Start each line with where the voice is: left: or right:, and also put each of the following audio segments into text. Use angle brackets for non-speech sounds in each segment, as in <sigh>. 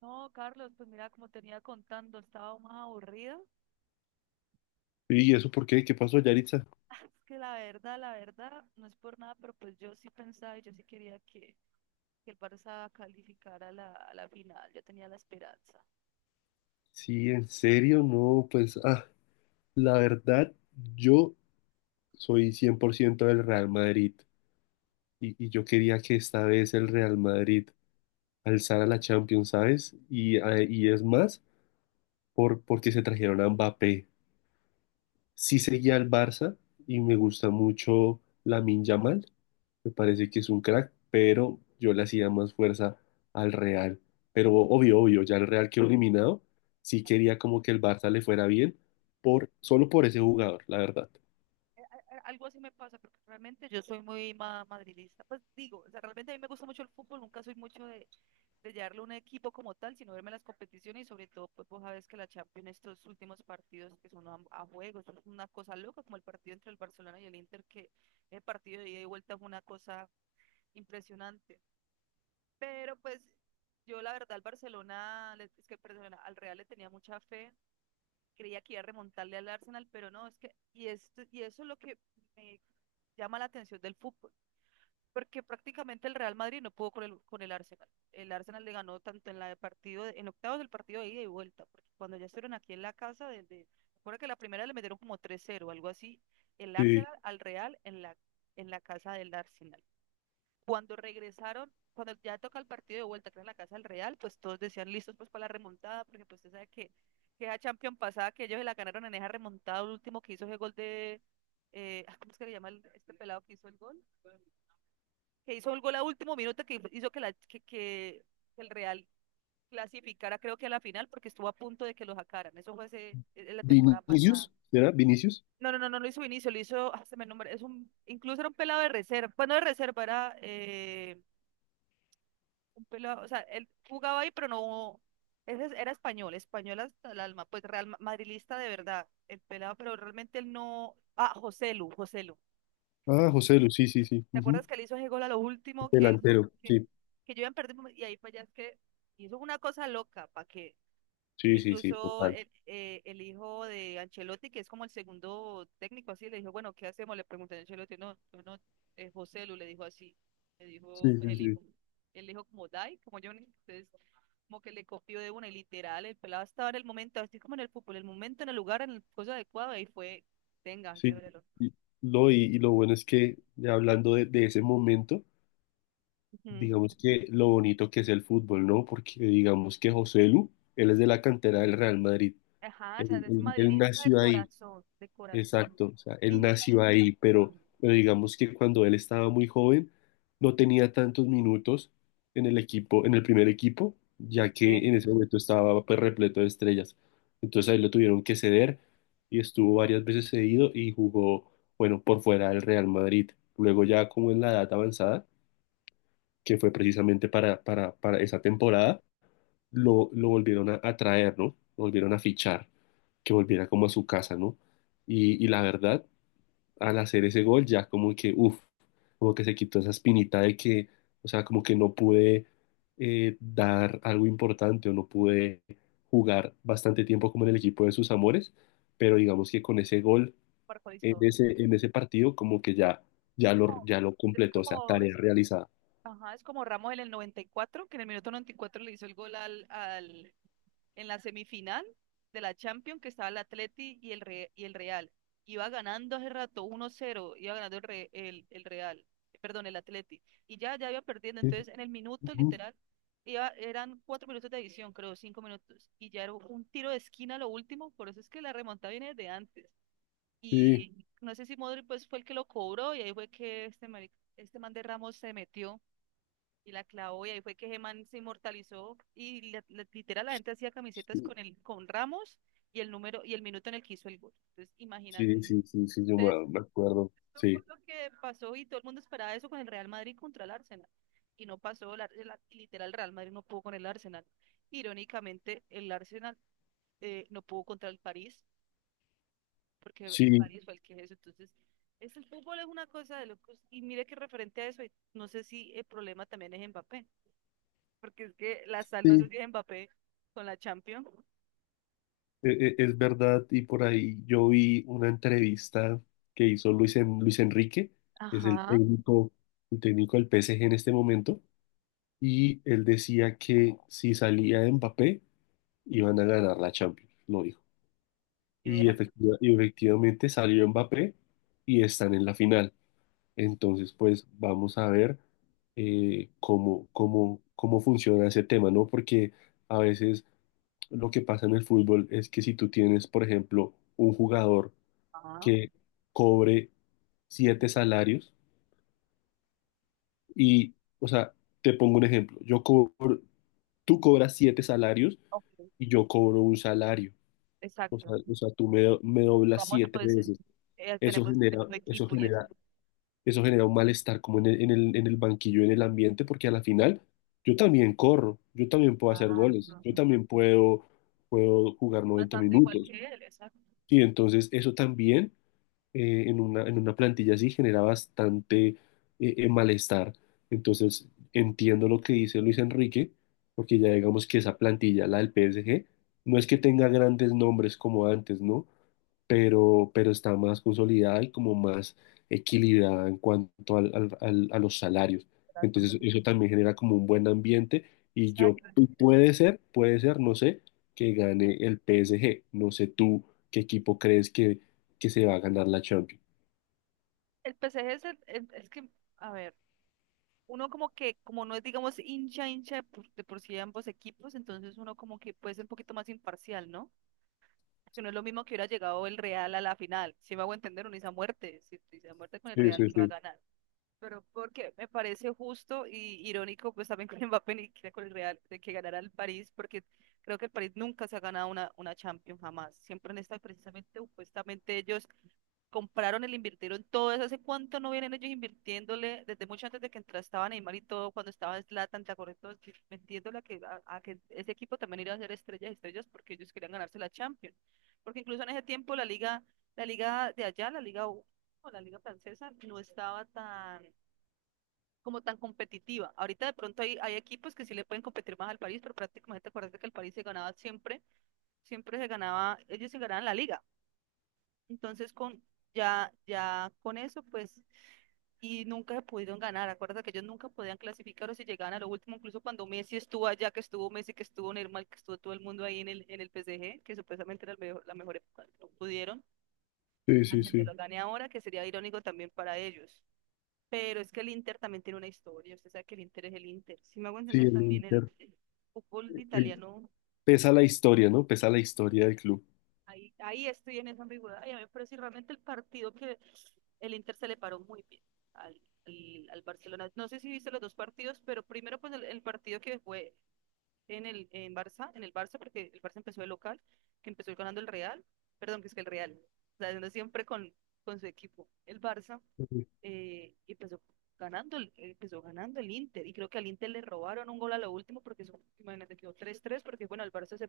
right: No, Carlos, pues mira, como tenía contando, estaba más aburrida.
left: ¿Y eso por qué? ¿Qué pasó, Yaritza?
right: <laughs> Es que la verdad, no es por nada, pero pues yo sí pensaba y yo sí quería que el Barça calificara a a la final. Yo tenía la esperanza.
left: Sí, en serio, no, pues, la verdad, yo soy 100% del Real Madrid y yo quería que esta vez el Real Madrid alzara la Champions, ¿sabes? Y, y es más, porque se trajeron a Mbappé. Sí seguía al Barça y me gusta mucho Lamine Yamal. Me parece que es un crack, pero yo le hacía más fuerza al Real. Pero obvio, obvio, ya el Real quedó eliminado. Sí quería como que el Barça le fuera bien, solo por ese jugador, la verdad.
right: Algo así me pasa, porque realmente yo soy muy madridista. Pues digo, o sea, realmente a mí me gusta mucho el fútbol, nunca soy mucho de llevarlo a un equipo como tal, sino verme las competiciones y sobre todo, pues vos sabes que la Champions, estos últimos partidos que son a juegos, es una cosa loca, como el partido entre el Barcelona y el Inter, que el partido de ida y vuelta fue una cosa impresionante. Pero pues yo la verdad al es que perdón, al Real le tenía mucha fe, creía que iba a remontarle al Arsenal, pero no, es que, y, esto, y eso es lo que me llama la atención del fútbol, porque prácticamente el Real Madrid no pudo con con el Arsenal. El Arsenal le ganó tanto en la de partido, en octavos del partido de ida y vuelta, porque cuando ya estuvieron aquí en la casa, recuerda que la primera le metieron como 3-0, algo así, el
left: Sí.
right: Arsenal al Real en en la casa del Arsenal. Cuando regresaron, cuando ya toca el partido de vuelta, que era en la casa del Real, pues todos decían listos pues para la remontada, porque pues usted sabe que esa Champions pasada, que ellos se la ganaron en esa remontada, el último que hizo ese gol de, ¿cómo es que le llama este pelado que hizo el gol? Que hizo un gol a último minuto que hizo que el Real clasificara, creo que a la final, porque estuvo a punto de que lo sacaran. Eso fue en la temporada pasada.
left: Vinicius, ¿era Vinicius?
right: No, no, no, no lo hizo Vinicio, lo hizo, ah, se me nombra, es un, incluso era un pelado de reserva, bueno, de reserva, era un pelado, o sea, él jugaba ahí, pero no, era español, español hasta el alma, pues real madrilista de verdad, el pelado, pero realmente él no, ah, Joselu, Joselu.
left: Ah, José Lu, sí, sí, sí,
right: ¿Te
left: ujú.
right: acuerdas que le hizo ese gol a lo último
left: Delantero, sí.
right: que yo iba a perder y ahí fue ya es que hizo una cosa loca para que
left: Sí, sí, sí,
right: incluso
left: total.
right: el hijo de Ancelotti, que es como el segundo técnico así, le dijo, bueno, ¿qué hacemos? Le pregunté a Ancelotti, no, no, no, José Lu le dijo así, le dijo
left: Sí,
right: pues,
left: sí, sí.
right: el hijo como Dai, como Johnny, entonces como que le copió de una y literal, el pelado estaba en el momento, así como en el fútbol, el momento, en el lugar, en el cosa adecuado, y fue, tenga,
left: Sí.
right: llórelo.
left: Y, no, y lo bueno es que, ya hablando de ese momento,
right: Ujú.
left: digamos que lo bonito que es el fútbol, ¿no? Porque digamos que José Lu, él es de la cantera del Real Madrid.
right: Ajá, o sea,
left: Él,
right: es
left: él- él
right: madridista
left: nació ahí,
right: de corazón,
left: exacto. O sea, él
right: hincha,
left: nació
right: hincha,
left: ahí,
right: hincha.
left: pero digamos que cuando él estaba muy joven, no tenía tantos minutos en el equipo, en el primer equipo, ya que
right: Sí.
left: en ese momento estaba pues, repleto de estrellas. Entonces ahí lo tuvieron que ceder y estuvo varias veces cedido y jugó, bueno, por fuera del Real Madrid. Luego ya como en la edad avanzada que fue precisamente para esa temporada, lo volvieron a traer, ¿no? Lo volvieron a fichar, que volviera como a su casa, ¿no? Y la verdad, al hacer ese gol, ya como que, uff, como que se quitó esa espinita de que, o sea, como que no pude dar algo importante o no pude jugar bastante tiempo como en el equipo de sus amores, pero digamos que con ese gol
right: Por Juan Historia.
left: en ese partido, como que ya,
right: Como-
left: ya lo
right: Es
left: completó, o sea,
right: como,
left: tarea realizada.
right: ajá, es como Ramos en el 94, que en el minuto 94 le hizo el gol al, en la semifinal de la Champions que estaba el Atleti y el Real. Iba ganando hace rato 1-0, iba ganando el Real, perdón, el Atleti. Ya iba perdiendo. Entonces, en el minuto
left: Ujú.
right: literal, iba, eran 4 minutos de edición, creo, 5 minutos. Y ya era un tiro de esquina lo último, por eso es que la remontada viene de antes.
left: Sí.
right: Y no sé si Modric pues fue el que lo cobró y ahí fue que este man de Ramos se metió y la clavó y ahí fue que Geman se inmortalizó y literal la gente hacía camisetas
left: Sí,
right: con con Ramos y el número y el minuto en el que hizo el gol. Entonces, imagínate.
left: sí, sí, sí, yo
right: Entonces,
left: me, me acuerdo.
right: eso fue
left: Sí,
right: lo que pasó y todo el mundo esperaba eso con el Real Madrid contra el Arsenal. Y no pasó, literal, el Real Madrid no pudo con el Arsenal. Irónicamente, el Arsenal no pudo contra el París, porque el
left: sí,
right: París fue el que eso. Entonces, es el fútbol es una cosa de locos. Y mire que referente a eso, y no sé si el problema también es Mbappé, porque es que la sal no se
left: sí,
right: tiene Mbappé con la Champions.
left: es verdad. Y por ahí yo vi una entrevista que hizo Luis Enrique, que es
right: Ajá.
left: el técnico del PSG en este momento, y él decía que si salía Mbappé, iban a ganar la Champions, lo dijo.
right: Y
left: Y,
right: vean,
left: y efectivamente salió Mbappé y están en la final. Entonces, pues vamos a ver cómo, cómo funciona ese tema, ¿no? Porque a veces lo que pasa en el fútbol es que si tú tienes, por ejemplo, un jugador
right: ajá,
left: que cobre siete salarios y, o sea, te pongo un ejemplo, yo cobro, tú cobras siete salarios
right: ok,
left: y yo cobro un salario,
right: exacto.
left: o sea tú me, me doblas
right: Vamos,
left: siete
right: pues,
left: veces. Eso
right: tenemos el
left: genera,
right: mismo
left: eso
right: equipo y eso.
left: genera eso genera un malestar como en el, en el banquillo, en el ambiente, porque a la final yo también corro, yo también puedo hacer goles,
right: Exacto.
left: yo también puedo, puedo jugar 90
right: Bastante igual
left: minutos.
right: que él, exacto.
left: Y entonces eso también en una plantilla así genera bastante malestar. Entonces entiendo lo que dice Luis Enrique, porque ya digamos que esa plantilla, la del PSG, no es que tenga grandes nombres como antes, ¿no? Pero pero está más consolidada y como más equilibrada en cuanto a los salarios.
right: Exacto.
left: Entonces eso también genera como un buen ambiente y yo
right: Exacto.
left: y puede ser, no sé, que gane el PSG. No sé tú qué equipo crees que se va a ganar la Champions.
right: El PSG es que, a ver, uno como que, como no es, digamos, hincha, hincha de por sí de ambos equipos, entonces uno como que puede ser un poquito más imparcial, ¿no? Que no es lo mismo que hubiera llegado el Real a la final. Si me hago entender, uno dice a muerte, si dice a muerte con el
left: Sí,
right: Real
left: sí,
right: que va a
left: sí,
right: ganar. Pero porque me parece justo y irónico, pues también con <laughs> Mbappé y que con el Real, de que ganara el París, porque creo que el París nunca se ha ganado una Champions, jamás. Siempre en esta, precisamente, supuestamente ellos compraron el invirtieron todo eso. ¿Hace cuánto no vienen ellos invirtiéndole? Desde mucho antes de que entrara estaba Neymar y todo, cuando estaba Zlatan, ¿te acuerdas? Todos metiéndole a que ese equipo también iba a ser estrellas, estrellas, porque ellos querían ganarse la Champions. Porque incluso en ese tiempo la liga de allá, la liga U, o la liga francesa, no estaba tan como tan competitiva. Ahorita de pronto hay equipos que sí le pueden competir más al París, pero prácticamente acuérdate que el París se ganaba siempre, siempre se ganaba, ellos se ganaban la liga. Entonces con ya con eso, pues, y nunca pudieron ganar. Acuérdate que ellos nunca podían clasificar o si llegaban a lo último, incluso cuando Messi estuvo allá, que estuvo Messi, que estuvo Neymar, que estuvo todo el mundo ahí en el PSG, que supuestamente era la mejor época, no pudieron.
left: sí, sí,
right: Aunque se
left: sí,
right: lo gane ahora, que sería irónico también para ellos. Pero es que el Inter también tiene una historia, usted sabe que el Inter es el Inter. Si me hago
left: sí,
right: entender
left: el
right: también
left: Inter.
right: el fútbol
left: El-
right: italiano,
left: Pesa la historia, ¿no? Pesa la historia del club.
right: ahí estoy en esa ambigüedad. Y a mí me parece realmente el partido que el Inter se le paró muy bien al Barcelona. No sé si viste los dos partidos, pero primero pues el partido que fue en Barça, en el Barça, porque el Barça empezó de local, que empezó ganando el Real, perdón, que es que el Real, o sea, siempre con su equipo, el Barça
left: Sí,
right: empezó ganando, empezó ganando el Inter. Y creo que al Inter le robaron un gol a lo último porque eso, imagínate, quedó tres tres porque bueno, el Barça se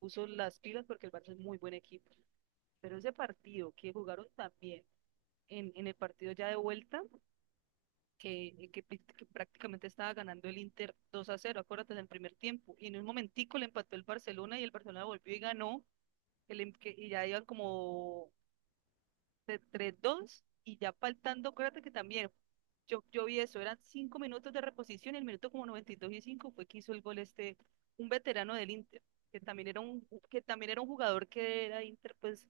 right: puso las pilas porque el Barça es muy buen equipo. Pero ese partido que jugaron también en el partido ya de vuelta, que prácticamente estaba ganando el Inter 2-0, acuérdate del primer tiempo. Y en un momentico le empató el Barcelona y el Barcelona volvió y ganó. Y ya iban como de 3-2 y ya faltando, acuérdate que también yo vi eso, eran 5 minutos de reposición y el minuto como 92 y 5 fue que hizo el gol este, un veterano del Inter, que también era un, que también era un jugador que era Inter pues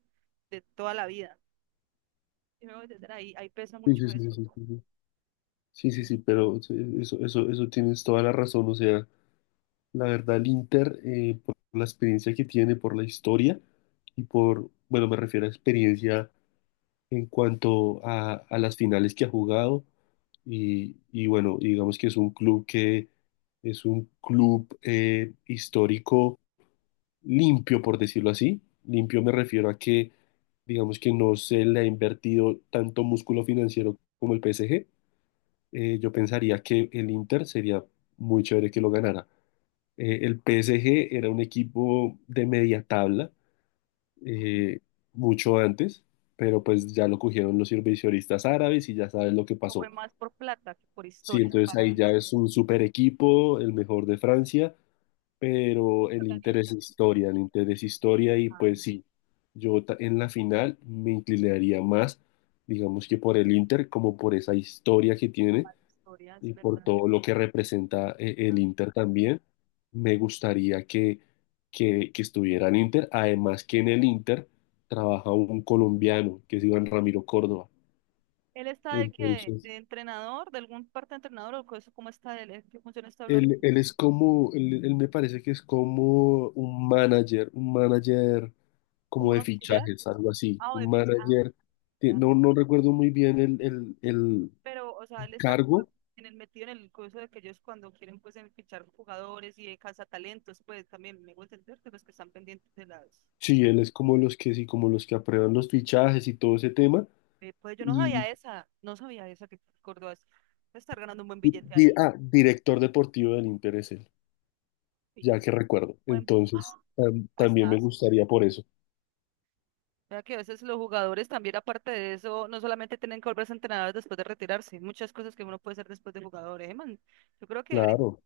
right: de toda la vida. Y me voy a entender. Ahí pesa
left: sí,
right: mucho
left: sí, sí,
right: eso.
left: sí, sí. Sí, sí, sí, pero eso tienes toda la razón, o sea. La verdad, el Inter, por la experiencia que tiene, por la historia y por, bueno, me refiero a experiencia en cuanto a las finales que ha jugado y bueno, digamos que es un club que es un club histórico limpio, por decirlo así. Limpio me refiero a que, digamos que no se le ha invertido tanto músculo financiero como el PSG. Yo pensaría que el Inter sería muy chévere que lo ganara. El PSG era un equipo de media tabla eh, mucho antes, pero pues ya lo cogieron los inversionistas árabes y ya sabes lo que
right: No fue
left: pasó.
right: más por plata que por
left: Sí,
right: historia.
left: entonces
right: Para
left: ahí ya
right: nosotros,
left: es un super equipo, el mejor de Francia, pero el
right: los
left: interés
right: hinchas,
left: es
right: siempre
left: historia, el interés es historia y pues
right: han
left: sí, en la final me inclinaría más, digamos que por el Inter, como por esa historia que tiene
right: amado historias,
left: y por
right: ¿verdad?
left: todo lo que representa
right: Ah.
left: el Inter también. Me gustaría que estuviera en Inter, además que en el Inter trabaja un colombiano, que es Iván Ramiro Córdoba.
right: ¿Él está de qué?
left: Entonces,
right: ¿De entrenador, de algún parte de entrenador o cosa, cómo está él, qué función está hablando,
left: él es como, él me parece que es como un manager
right: como
left: como de
right: una?
left: fichajes, algo así,
right: Ah, o de
left: un
right: ficha. Ah,
left: manager, que
right: ya.
left: no, no recuerdo muy bien el
right: Pero, o sea, él está como
left: cargo,
right: en el metido en el curso de que ellos cuando quieren pues en fichar jugadores y de cazatalentos, pues también me gusta entender que los que están pendientes de las
left: sí, él es como los que, sí, como los que aprueban los fichajes y todo ese tema.
right: pues yo no sabía esa, no sabía esa que Córdoba puede estar ganando un buen billete
left: Di-
right: ahí.
left: Director deportivo del Inter es él,
right: Sí,
left: ya que recuerdo.
right: buen
left: Entonces,
right: ¡ah!
left: también me
right: Puestazo.
left: gustaría por eso.
right: O que a veces los jugadores también, aparte de eso, no solamente tienen que volverse entrenadores después de retirarse, muchas cosas que uno puede hacer después de jugador, ¿eh, man? Yo creo que ahorita,
left: Claro,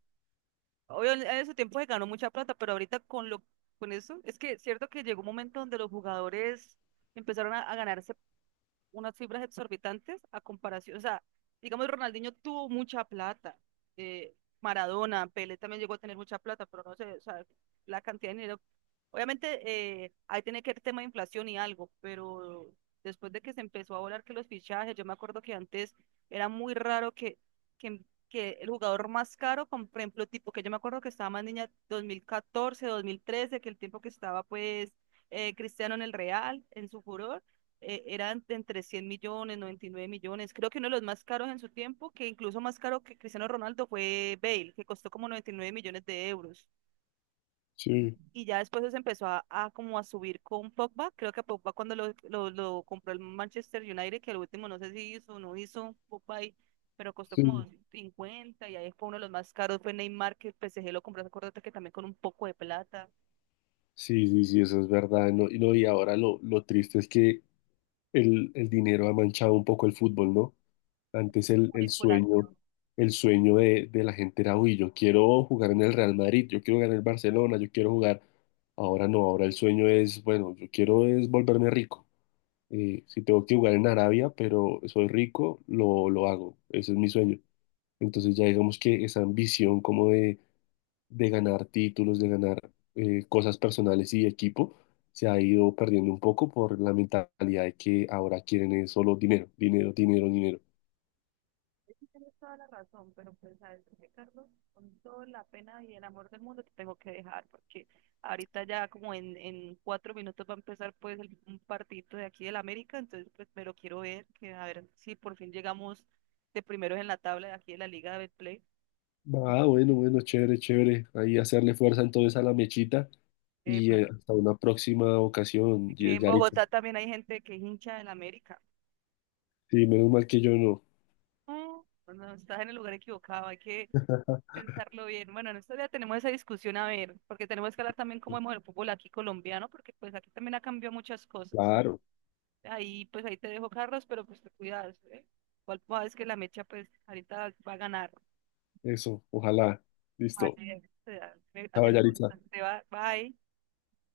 right: obvio, en ese tiempo se ganó mucha plata, pero ahorita con con eso, es que es cierto que llegó un momento donde los jugadores empezaron a ganarse unas cifras exorbitantes a comparación, o sea, digamos, Ronaldinho tuvo mucha plata, eh, Maradona, Pelé también llegó a tener mucha plata, pero no sé, o sea, la cantidad de dinero, obviamente ahí tiene que haber tema de inflación y algo, pero después de que se empezó a volar que los fichajes, yo me acuerdo que antes era muy raro que, que el jugador más caro, con, por ejemplo, tipo que yo me acuerdo que estaba más niña 2014, 2013, que el tiempo que estaba pues... Cristiano en el Real, en su furor, eran de entre 100 millones, 99 millones. Creo que uno de los más caros en su tiempo, que incluso más caro que Cristiano Ronaldo, fue Bale, que costó como 99 millones de euros.
left: sí,
right: Y ya después se empezó a como a subir con Pogba. Creo que a Pogba cuando lo compró el Manchester United, que al último no sé si hizo o no hizo Pogba y pero costó como
left: sí.
right: 50 y ahí fue uno de los más caros, fue Neymar, que el PSG lo compró, acuérdate que también con un poco de plata.
left: Sí, sí, sí, eso es verdad. No, y, no, y ahora lo triste es que el dinero ha manchado un poco el fútbol, ¿no? Antes
right: Circulación.
left: el sueño de la gente era, uy, yo quiero jugar en el Real Madrid, yo quiero jugar en el Barcelona, yo quiero jugar. Ahora no, ahora el sueño es, bueno, yo quiero es volverme rico. Si tengo que jugar en Arabia, pero soy rico, lo hago. Ese es mi sueño. Entonces ya digamos que esa ambición como de ganar títulos, de ganar cosas personales y de equipo, se ha ido perdiendo un poco por la mentalidad de que ahora quieren es solo dinero, dinero, dinero, dinero.
right: Sí, tienes toda la razón, pero pues sabes qué, Carlos, con toda la pena y el amor del mundo te tengo que dejar, porque ahorita ya como en 4 minutos va a empezar pues un partidito de aquí del América, entonces pues pero quiero ver que a ver si por fin llegamos de primeros en la tabla de aquí de la Liga de Betplay.
left: Ah, bueno, bueno, chévere, chévere. Ahí hacerle fuerza entonces a la mechita y
right: Epa,
left: hasta una próxima
right: y
left: ocasión,
right: que en
left: Yaritza.
right: Bogotá también hay gente que es hincha del América.
left: Sí, menos mal que yo no.
right: No, no no, estás en el lugar equivocado, hay que pensarlo bien. Bueno, en estos días tenemos esa discusión a ver, porque tenemos que hablar también cómo vemos el fútbol aquí colombiano, porque pues aquí también ha cambiado muchas cosas.
left: Claro,
right: Ahí, pues ahí te dejo, Carlos, pero pues te cuidas, ¿eh? Igual pues, sabes que la mecha, pues ahorita va a ganar.
left: eso, ojalá. Listo.
right: Así es, o sea,
left: Chao, Yaritza.
right: te va, bye.